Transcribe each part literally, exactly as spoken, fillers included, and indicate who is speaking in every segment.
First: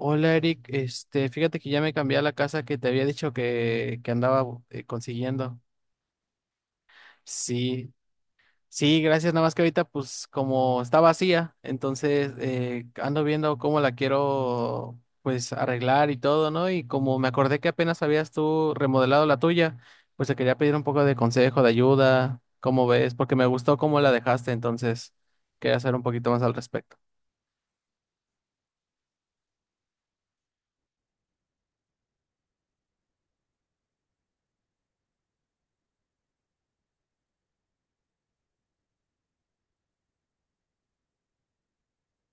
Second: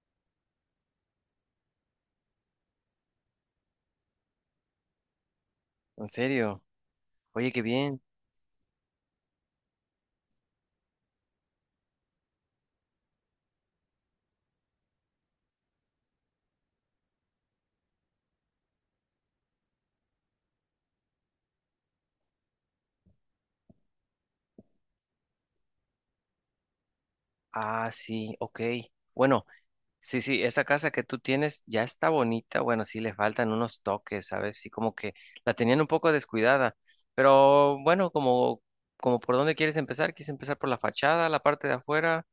Speaker 1: Hola Eric, este, fíjate que ya me cambié a la casa que te había dicho que, que andaba bu- eh, consiguiendo.
Speaker 2: ¿En serio? Oye, qué
Speaker 1: Sí,
Speaker 2: bien.
Speaker 1: sí, gracias, nada más que ahorita pues como está vacía, entonces eh, ando viendo cómo la quiero pues arreglar y todo, ¿no? Y como me acordé que apenas habías tú remodelado la tuya, pues te quería pedir un poco de consejo, de ayuda, ¿cómo ves? Porque me gustó cómo la dejaste, entonces quería hacer un poquito más al respecto.
Speaker 2: Ah, sí, ok. Bueno, sí, sí, esa casa que tú tienes ya está bonita. Bueno, sí, le faltan unos toques, ¿sabes? Sí, como que la tenían un poco descuidada. Pero bueno, como, como por dónde quieres empezar, ¿quieres empezar por la fachada, la parte de afuera,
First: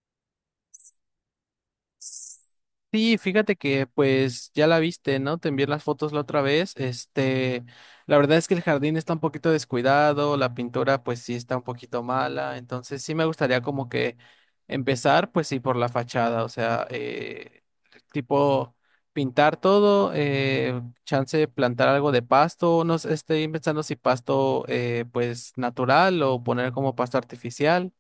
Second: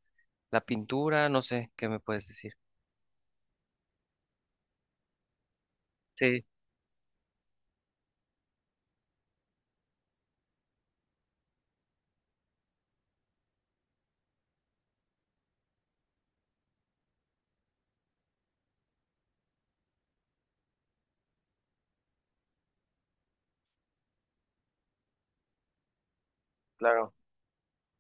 Speaker 2: la pintura? No sé, ¿qué me puedes decir?
Speaker 1: Sí, fíjate que pues ya la viste, ¿no? Te envié las fotos la otra
Speaker 2: Sí,
Speaker 1: vez. Este, la verdad es que el jardín está un poquito descuidado, la pintura pues sí está un poquito mala, entonces sí me gustaría como que empezar pues sí por la fachada, o sea, eh, tipo pintar todo, eh, chance de plantar algo de pasto, no sé, estoy pensando si pasto eh, pues natural o poner como
Speaker 2: claro.
Speaker 1: pasto artificial.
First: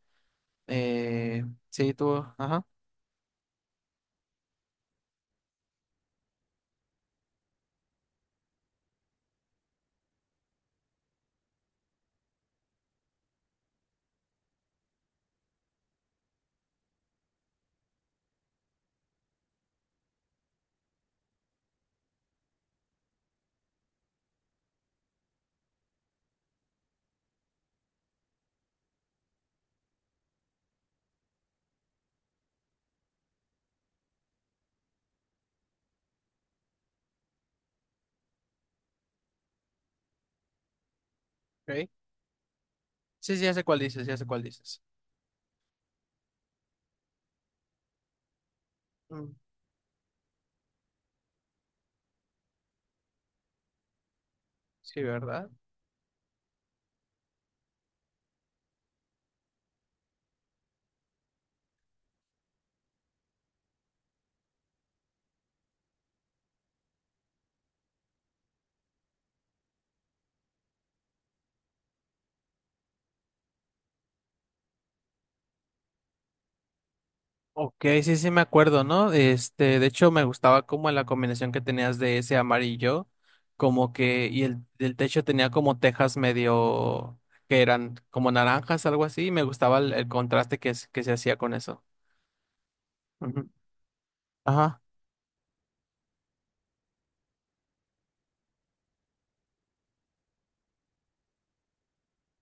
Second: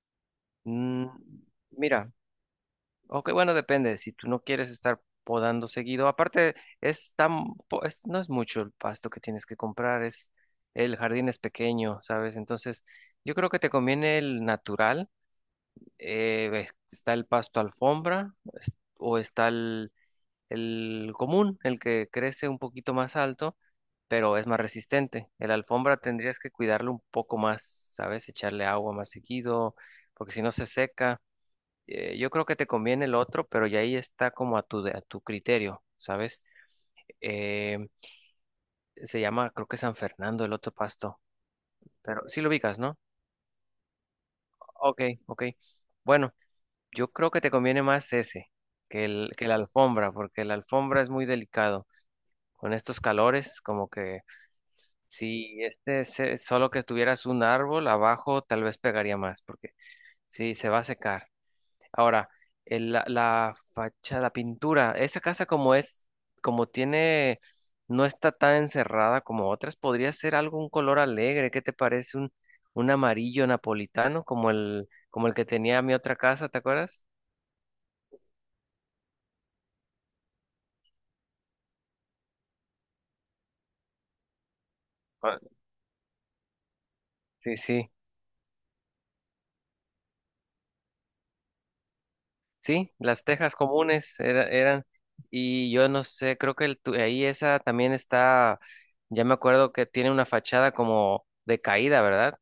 Speaker 2: Mm,
Speaker 1: Eh, sí,
Speaker 2: mira,
Speaker 1: tú, ajá.
Speaker 2: ok, bueno, depende. Si tú no quieres estar podando seguido, aparte es tan, po- es- no es mucho el pasto que tienes que comprar, es el jardín es pequeño, ¿sabes? Entonces, yo creo que te conviene el natural. Eh, ves, está el pasto alfombra es- o está el, el común, el que crece un poquito más alto, pero es más resistente. El alfombra tendrías que cuidarlo un poco más, ¿sabes? Echarle agua más seguido, porque si no se seca. Eh, yo creo que te conviene el otro, pero ya ahí está como a tu, de- a tu criterio, ¿sabes? Eh, Se llama, creo que, San Fernando, el otro pasto,
Speaker 1: Ok.
Speaker 2: pero sí lo ubicas, ¿no?
Speaker 1: Sí, sí, ya sé cuál dices, ya sé cuál dices.
Speaker 2: Ok, ok. Bueno, yo creo que te conviene más ese que el,
Speaker 1: Mm,
Speaker 2: que la alfombra, porque la alfombra es muy delicado. Con estos calores, como que
Speaker 1: sí, ¿verdad?
Speaker 2: si este es, eh, solo que tuvieras un árbol abajo, tal vez pegaría más, porque sí, se va a secar. Ahora, el- la, la fachada, la pintura, esa casa como es, como tiene, no está tan encerrada como otras, podría ser algo, un color alegre, ¿qué te parece? Un, un amarillo napolitano como el, como el que tenía mi otra casa, ¿te acuerdas?
Speaker 1: Ok, sí, sí me acuerdo, ¿no? Este, de hecho me gustaba como la combinación que tenías de ese amarillo, como que, y el, el techo
Speaker 2: Ah,
Speaker 1: tenía como tejas medio,
Speaker 2: sí,
Speaker 1: que
Speaker 2: sí,
Speaker 1: eran como naranjas, algo así, y me gustaba el, el contraste que, es- que se hacía con eso.
Speaker 2: sí, las
Speaker 1: Ujú.
Speaker 2: tejas comunes era-
Speaker 1: Ajá.
Speaker 2: eran, y yo no sé, creo que el tu- ahí esa también está, ya me acuerdo que tiene una fachada como de caída, ¿verdad?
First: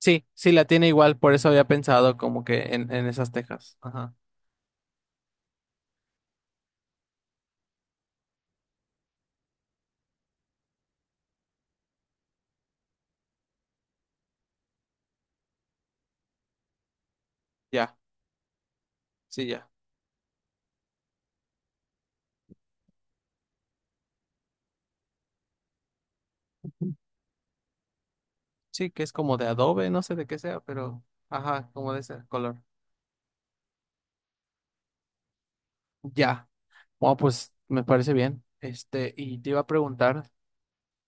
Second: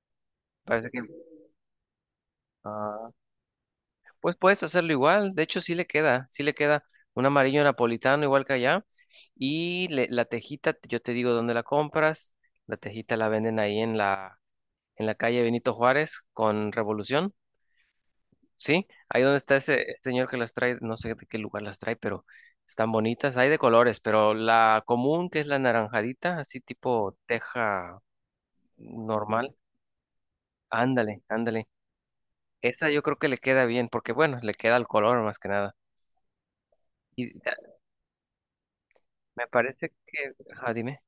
Speaker 1: Sí, sí, la tiene
Speaker 2: Parece que...
Speaker 1: igual, por eso había pensado como que en, en
Speaker 2: Ah.
Speaker 1: esas tejas. Ajá.
Speaker 2: Pues puedes hacerlo igual, de hecho sí le queda, sí le queda un amarillo napolitano igual que allá y le- la tejita, yo te digo dónde la compras, la tejita la venden ahí en la, en la calle Benito Juárez con Revolución,
Speaker 1: Ya,
Speaker 2: ¿sí? Ahí donde
Speaker 1: sí,
Speaker 2: está
Speaker 1: ya.
Speaker 2: ese señor que las trae, no sé de qué lugar las trae, pero están bonitas, hay de colores, pero la común que es la naranjadita, así
Speaker 1: Ujú.
Speaker 2: tipo teja
Speaker 1: Sí, que es como de
Speaker 2: normal,
Speaker 1: adobe, no sé de qué sea, pero,
Speaker 2: ándale, ándale,
Speaker 1: ajá, como de ese color.
Speaker 2: esa yo creo que le queda bien, porque bueno, le queda el color más que nada.
Speaker 1: Ya. Bueno,
Speaker 2: Y
Speaker 1: pues me parece bien. Este, y
Speaker 2: me
Speaker 1: te iba a
Speaker 2: parece
Speaker 1: preguntar
Speaker 2: que, ah, dime.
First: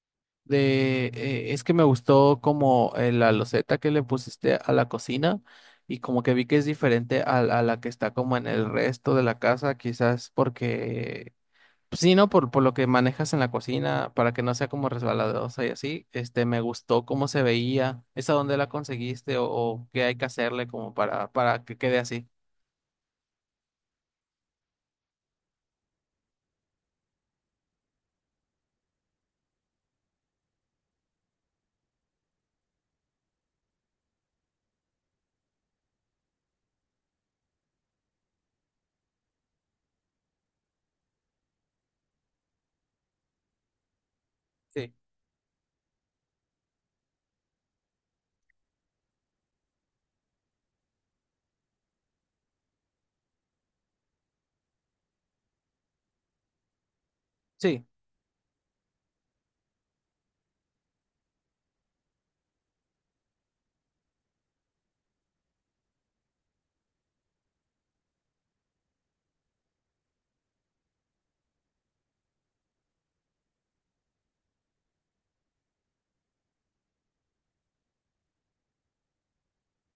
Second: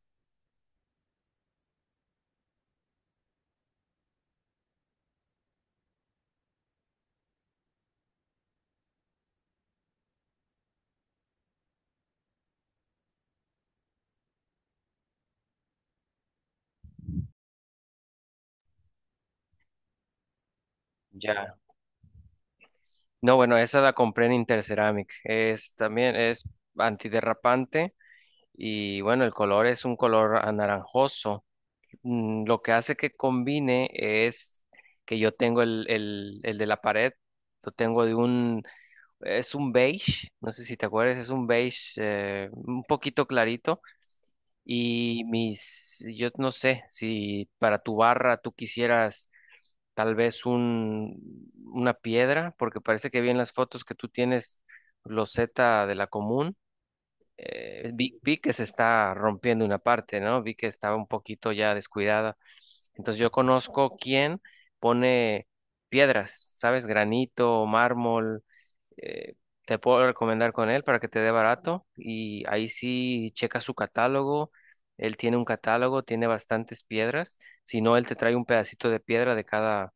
Speaker 1: de, eh, es que me gustó como eh, la loseta que le pusiste a la cocina y como que vi que es diferente a, a la que está como en el resto de la casa, quizás porque, pues sí, ¿no? Por, por lo que manejas en la cocina, para que no sea como resbaladosa y así. Este, me gustó cómo se veía. ¿Esa dónde la conseguiste o, o qué hay que hacerle como para,
Speaker 2: Ya.
Speaker 1: para que quede así?
Speaker 2: No, bueno, esa la compré en Interceramic. Es también es antiderrapante y bueno, el color es un color anaranjoso. Mm, lo que hace que combine es que yo tengo el, el, el de la pared, lo tengo de un, es un beige, no sé si te acuerdas, es un beige eh, un poquito clarito
Speaker 1: Sí.
Speaker 2: y mis, yo no sé si para tu barra tú quisieras tal vez un, una piedra, porque parece que vi en las fotos que tú tienes loseta de la común.
Speaker 1: Sí.
Speaker 2: Eh, vi, vi que se está rompiendo una parte, ¿no? Vi que estaba un poquito ya descuidada. Entonces yo conozco quién pone piedras, ¿sabes? Granito, mármol. eh, Te puedo recomendar con él para que te dé barato y ahí sí checa su catálogo. Él tiene un catálogo, tiene bastantes piedras. Si no, él te trae un pedacito de piedra de cada,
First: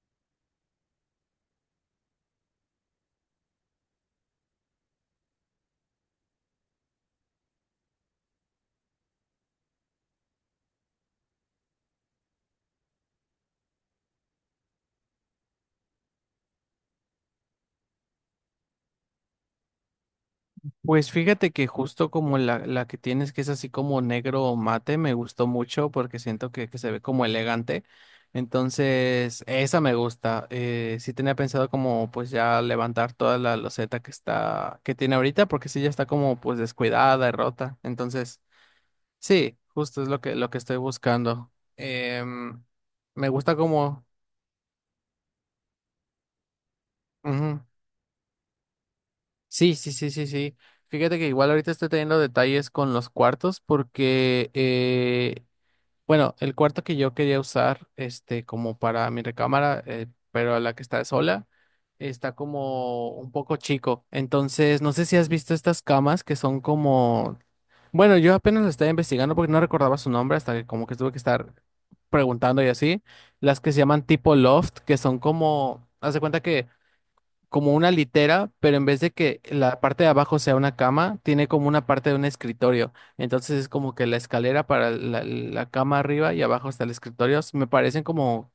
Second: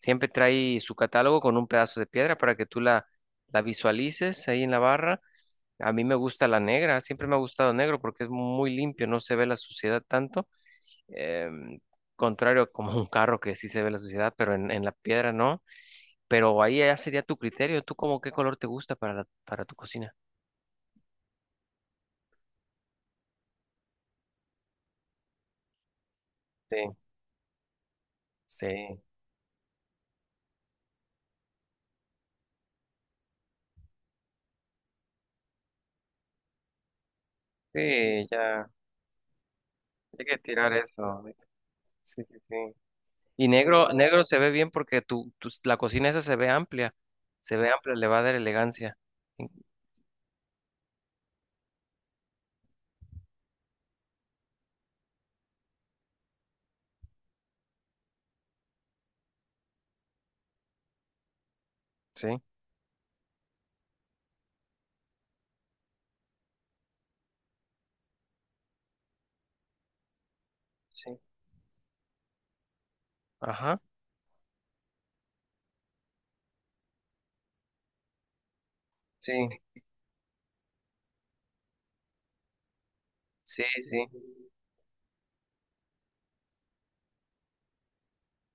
Speaker 2: siempre trae su catálogo con un pedazo de piedra para que tú la, la visualices ahí en la barra. A mí me gusta la negra, siempre me ha gustado negro porque es muy limpio, no se ve la suciedad tanto. em, Contrario a como un carro que sí se ve la suciedad, pero en, en la piedra no. Pero ahí ya sería tu criterio. ¿Tú como qué color te gusta para la- para tu cocina?
Speaker 1: Pues fíjate que justo como la, la que tienes, que es así como negro o mate, me gustó mucho porque siento que, que
Speaker 2: Sí,
Speaker 1: se ve como elegante.
Speaker 2: sí,
Speaker 1: Entonces, esa me gusta. Eh, sí tenía pensado como pues ya levantar toda la loseta que está, que tiene ahorita, porque sí ya está como pues descuidada y rota.
Speaker 2: sí,
Speaker 1: Entonces,
Speaker 2: ya
Speaker 1: sí, justo es lo
Speaker 2: hay
Speaker 1: que,
Speaker 2: que
Speaker 1: lo que
Speaker 2: tirar
Speaker 1: estoy
Speaker 2: eso.
Speaker 1: buscando.
Speaker 2: Sí, sí,
Speaker 1: Em,
Speaker 2: sí.
Speaker 1: me
Speaker 2: Y
Speaker 1: gusta
Speaker 2: negro,
Speaker 1: como...
Speaker 2: negro se ve bien porque tu, tu la cocina esa se ve amplia, se
Speaker 1: Ujú.
Speaker 2: ve amplia, le va a dar elegancia.
Speaker 1: Sí, sí, sí, sí, sí. Fíjate que igual ahorita estoy teniendo detalles con los cuartos porque eh, bueno, el cuarto que yo quería usar, este, como para mi recámara, eh, pero la que está sola,
Speaker 2: Sí,
Speaker 1: está como un poco chico. Entonces, no sé si has visto estas camas que son como, bueno, yo apenas lo estaba investigando porque no recordaba su nombre hasta que como que tuve que
Speaker 2: sí,
Speaker 1: estar preguntando y así. Las que se
Speaker 2: ajá,
Speaker 1: llaman tipo loft, que son como, haz de cuenta que como una litera, pero en vez de que
Speaker 2: sí,
Speaker 1: la parte de abajo sea una cama, tiene como una parte de un escritorio. Entonces
Speaker 2: sí,
Speaker 1: es como
Speaker 2: sí.
Speaker 1: que la escalera para la, la cama arriba y abajo está el escritorio. S- Me parecen como,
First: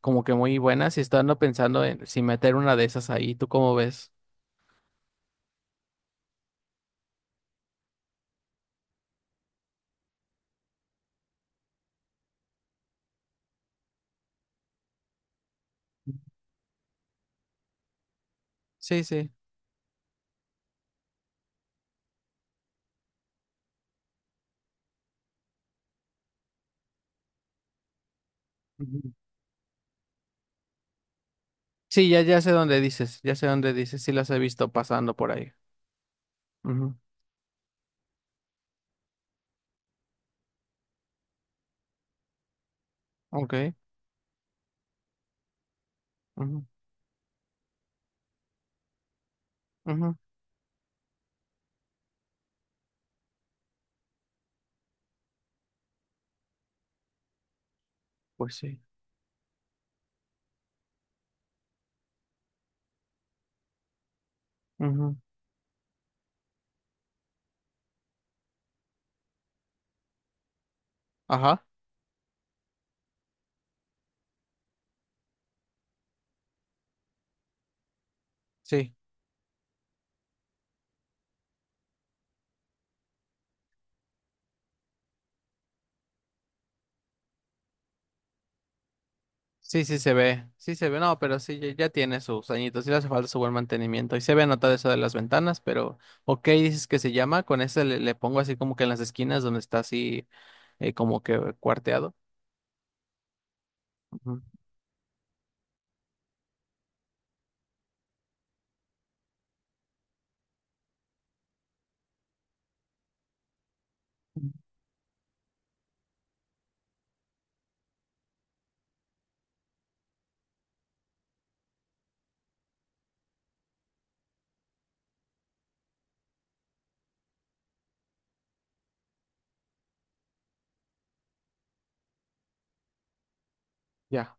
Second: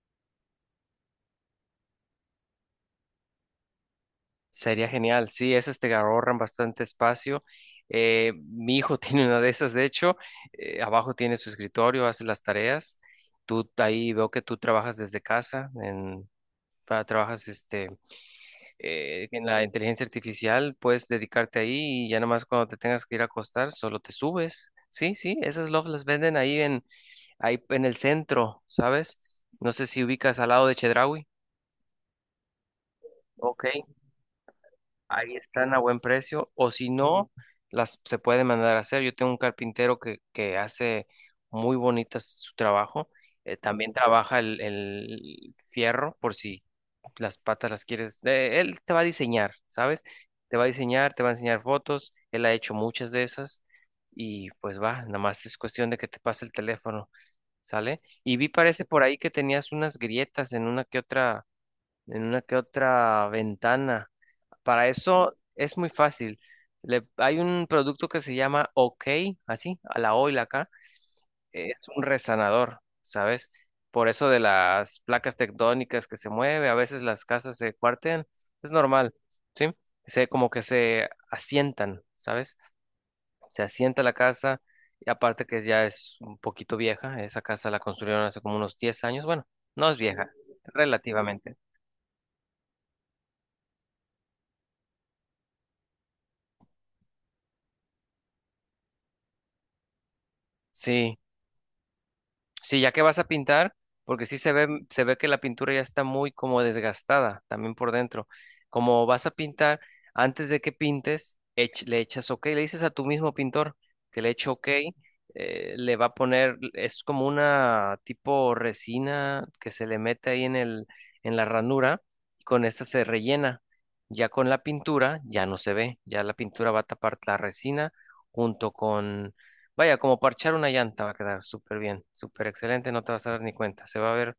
Speaker 1: como que muy buenas y estoy andando pensando en si meter una de esas ahí. ¿Tú cómo ves?
Speaker 2: Sería genial, sí, esas te ahorran bastante espacio. Eh, mi hijo tiene una de esas, de hecho, eh, abajo tiene su escritorio, hace las tareas. Tú ahí veo que tú trabajas desde casa, en, ah, trabajas este
Speaker 1: Sí,
Speaker 2: eh,
Speaker 1: sí.
Speaker 2: en la inteligencia artificial, puedes dedicarte ahí y ya nomás cuando te tengas que ir a acostar, solo te subes. Sí, sí, esas lofts las venden ahí en, ahí en el centro,
Speaker 1: Ujú.
Speaker 2: ¿sabes? No sé si ubicas al lado de Chedraui.
Speaker 1: Sí, ya, ya sé dónde dices, ya sé
Speaker 2: Ok,
Speaker 1: dónde dices, sí las he visto pasando por
Speaker 2: ahí
Speaker 1: ahí.
Speaker 2: están a buen precio. O si
Speaker 1: Ujú.
Speaker 2: no, las se puede mandar a hacer. Yo tengo un carpintero que, que hace muy bonitas su trabajo. Eh,
Speaker 1: Ok.
Speaker 2: también trabaja el, el fierro por si
Speaker 1: Ujú,
Speaker 2: las patas las quieres, eh, él te va a diseñar, ¿sabes?
Speaker 1: ujú.
Speaker 2: Te va a diseñar, te va a enseñar fotos, él ha hecho muchas de esas y pues va, nada más es cuestión de que te pase el teléfono, ¿sale? Y vi
Speaker 1: Pues sí.
Speaker 2: parece por ahí que tenías unas grietas en una que otra, en una que otra ventana. Para
Speaker 1: Ujú.
Speaker 2: eso es muy fácil. Le- hay un producto que se llama OK, así, a la O y la K,
Speaker 1: Ajá.
Speaker 2: es un resanador, ¿sabes? Por eso de las placas tectónicas que se mueve, a veces las casas se cuartean, es
Speaker 1: Sí.
Speaker 2: normal, ¿sí? Se, como que se asientan, ¿sabes? Se asienta la casa y aparte que ya es un poquito vieja, esa casa la construyeron hace como unos diez años, bueno,
Speaker 1: Sí,
Speaker 2: no es
Speaker 1: sí se
Speaker 2: vieja,
Speaker 1: ve, sí se ve, no, pero
Speaker 2: relativamente.
Speaker 1: sí, ya, ya tiene sus añitos, sí le hace falta su buen mantenimiento. Y se ve anotado eso de las ventanas, pero ok, dices que se llama, con ese le, le pongo así como que en las esquinas donde está así eh,
Speaker 2: Sí,
Speaker 1: como que cuarteado.
Speaker 2: sí, ya que vas a pintar, porque sí
Speaker 1: Ujú.
Speaker 2: se ve, se ve que la pintura ya está muy como desgastada también por dentro. Como vas a pintar, antes de que pintes, ech- le echas OK, le dices a tu mismo pintor que le eche OK, eh, le va a poner, es como una tipo resina que se le mete ahí en el, en la ranura, y con esta se rellena. Ya con la pintura, ya no se ve, ya la pintura va a tapar la resina junto. Vaya, como parchar una llanta va a quedar súper bien, súper excelente, no te vas a dar ni cuenta, se va a ver
Speaker 1: Ya.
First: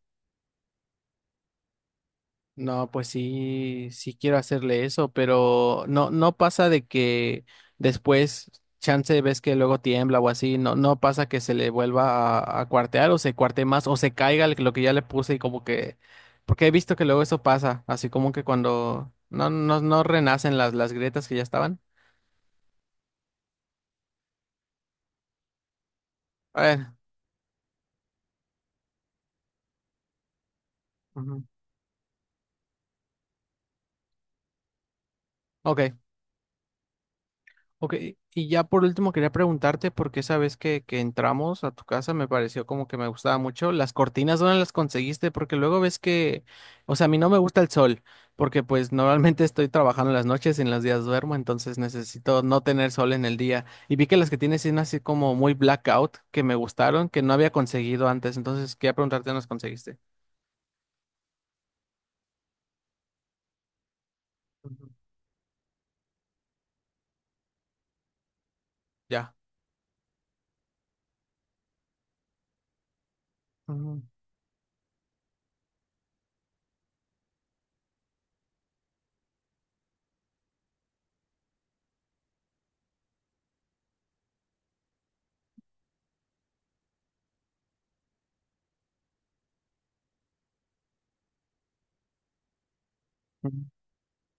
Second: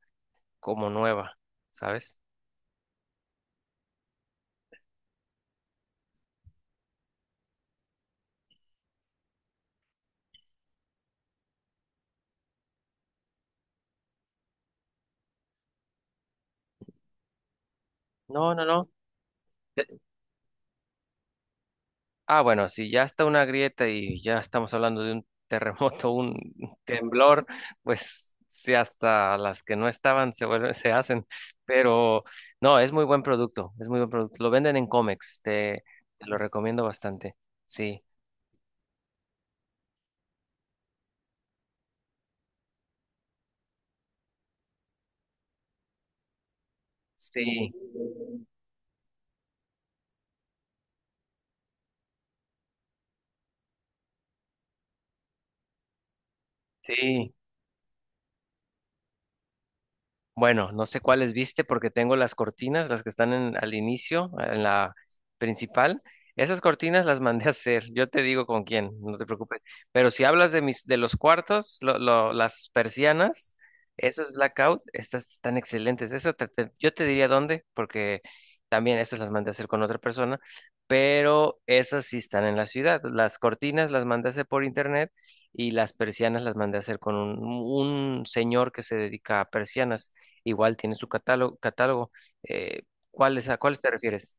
Speaker 2: como nueva, ¿sabes?
Speaker 1: No, pues sí, sí quiero hacerle eso, pero no, no pasa de que después, chance, ves que luego tiembla o así, no, no pasa que se le vuelva a, a cuartear o se cuarte más o se caiga el- lo que ya le puse y como que, porque he visto que luego eso pasa, así como que
Speaker 2: No, no, no.
Speaker 1: cuando no, no, no renacen las, las grietas que ya estaban.
Speaker 2: Ah, bueno, si ya está una grieta y ya estamos hablando de un terremoto, un
Speaker 1: A ver,
Speaker 2: temblor, pues sí, hasta las que no estaban se vuelven, se hacen,
Speaker 1: ujú,
Speaker 2: pero no, es muy buen producto, es muy buen producto. Lo venden en Comex, te,
Speaker 1: ok.
Speaker 2: te lo recomiendo bastante.
Speaker 1: Ok,
Speaker 2: Sí,
Speaker 1: y ya por último quería preguntarte, porque esa vez que, que entramos a tu casa me pareció como que me gustaba mucho. Las cortinas, ¿dónde las conseguiste? Porque luego ves que, o sea, a mí no me gusta el
Speaker 2: sí,
Speaker 1: sol, porque pues normalmente estoy trabajando en las noches y en los días duermo, entonces necesito no tener sol en el día. Y vi que las que tienes son así como muy blackout, que me gustaron, que no
Speaker 2: sí.
Speaker 1: había conseguido antes, entonces quería preguntarte dónde las conseguiste.
Speaker 2: Bueno, no sé cuáles viste porque tengo las cortinas, las que están en- al inicio, en
Speaker 1: Ujú,
Speaker 2: la principal. Esas cortinas las mandé a hacer. Yo te digo con quién, no te
Speaker 1: ya.
Speaker 2: preocupes. Pero si hablas de mis, de los cuartos, lo- lo- las persianas,
Speaker 1: Ujú,
Speaker 2: esas blackout, estas están excelentes. Esa te- te- yo te diría dónde, porque también esas las mandé a hacer con otra persona. Pero esas sí están en la ciudad. Las cortinas las mandé a hacer por internet y las persianas las mandé a hacer con un un señor que se dedica a persianas. Igual tiene su catálogo, catálogo. Eh, ¿cuáles, a
Speaker 1: ujú.
Speaker 2: cuáles te refieres?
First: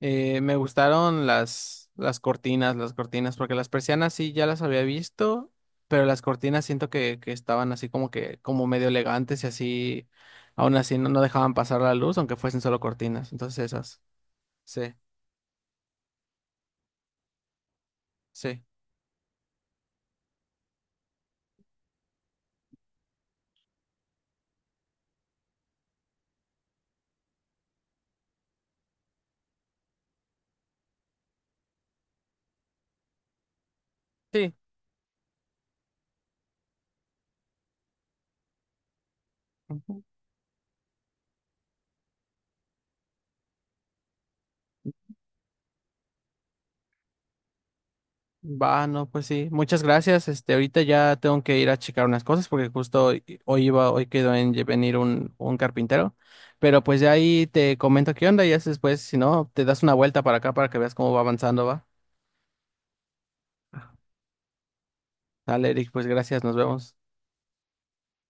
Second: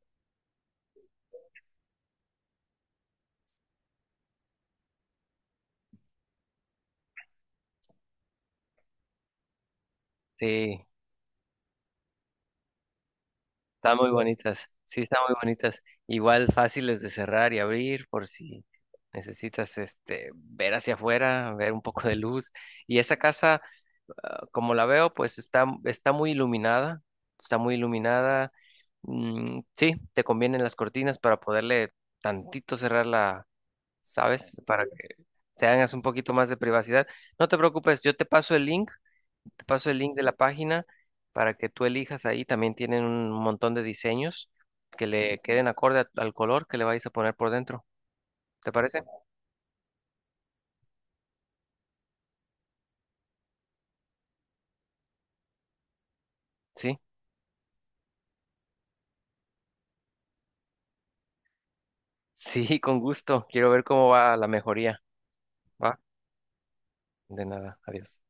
Speaker 1: Eh, me gustaron las, las cortinas, las cortinas, porque las persianas sí ya las había visto, pero las cortinas siento que, que estaban así como que, como medio elegantes y así, aún
Speaker 2: Sí,
Speaker 1: así no, no dejaban pasar la luz, aunque fuesen solo cortinas. Entonces
Speaker 2: están
Speaker 1: esas,
Speaker 2: muy bonitas.
Speaker 1: sí,
Speaker 2: Sí, están muy bonitas. Igual fáciles de cerrar y abrir por
Speaker 1: sí,
Speaker 2: si necesitas este ver hacia afuera, ver un poco de luz. Y esa casa, ah, como la veo, pues está, está muy iluminada. Está muy iluminada. Mm, sí, te convienen las cortinas para poderle tantito cerrarla,
Speaker 1: sí.
Speaker 2: ¿sabes? Para que te hagas un poquito más de privacidad. No te preocupes, yo te paso el link. Te paso el
Speaker 1: Ujú.
Speaker 2: link de la página para que tú elijas ahí. También tienen un montón de diseños que le queden acorde a- al color que le vais a poner por dentro. ¿Te
Speaker 1: Va,
Speaker 2: parece?
Speaker 1: no, pues sí. Muchas gracias. Este, ahorita ya tengo que ir a checar unas cosas porque justo hoy, hoy iba, hoy quedó en lle- venir un, un carpintero. Pero
Speaker 2: Sí.
Speaker 1: pues ya ahí te comento qué onda y ya después, si no, te das una vuelta para acá para que veas cómo va avanzando, va.
Speaker 2: Sí, con gusto. Quiero ver cómo va la mejoría.
Speaker 1: Dale, Eric,
Speaker 2: Va.
Speaker 1: pues gracias, nos vemos.
Speaker 2: De nada. Adiós.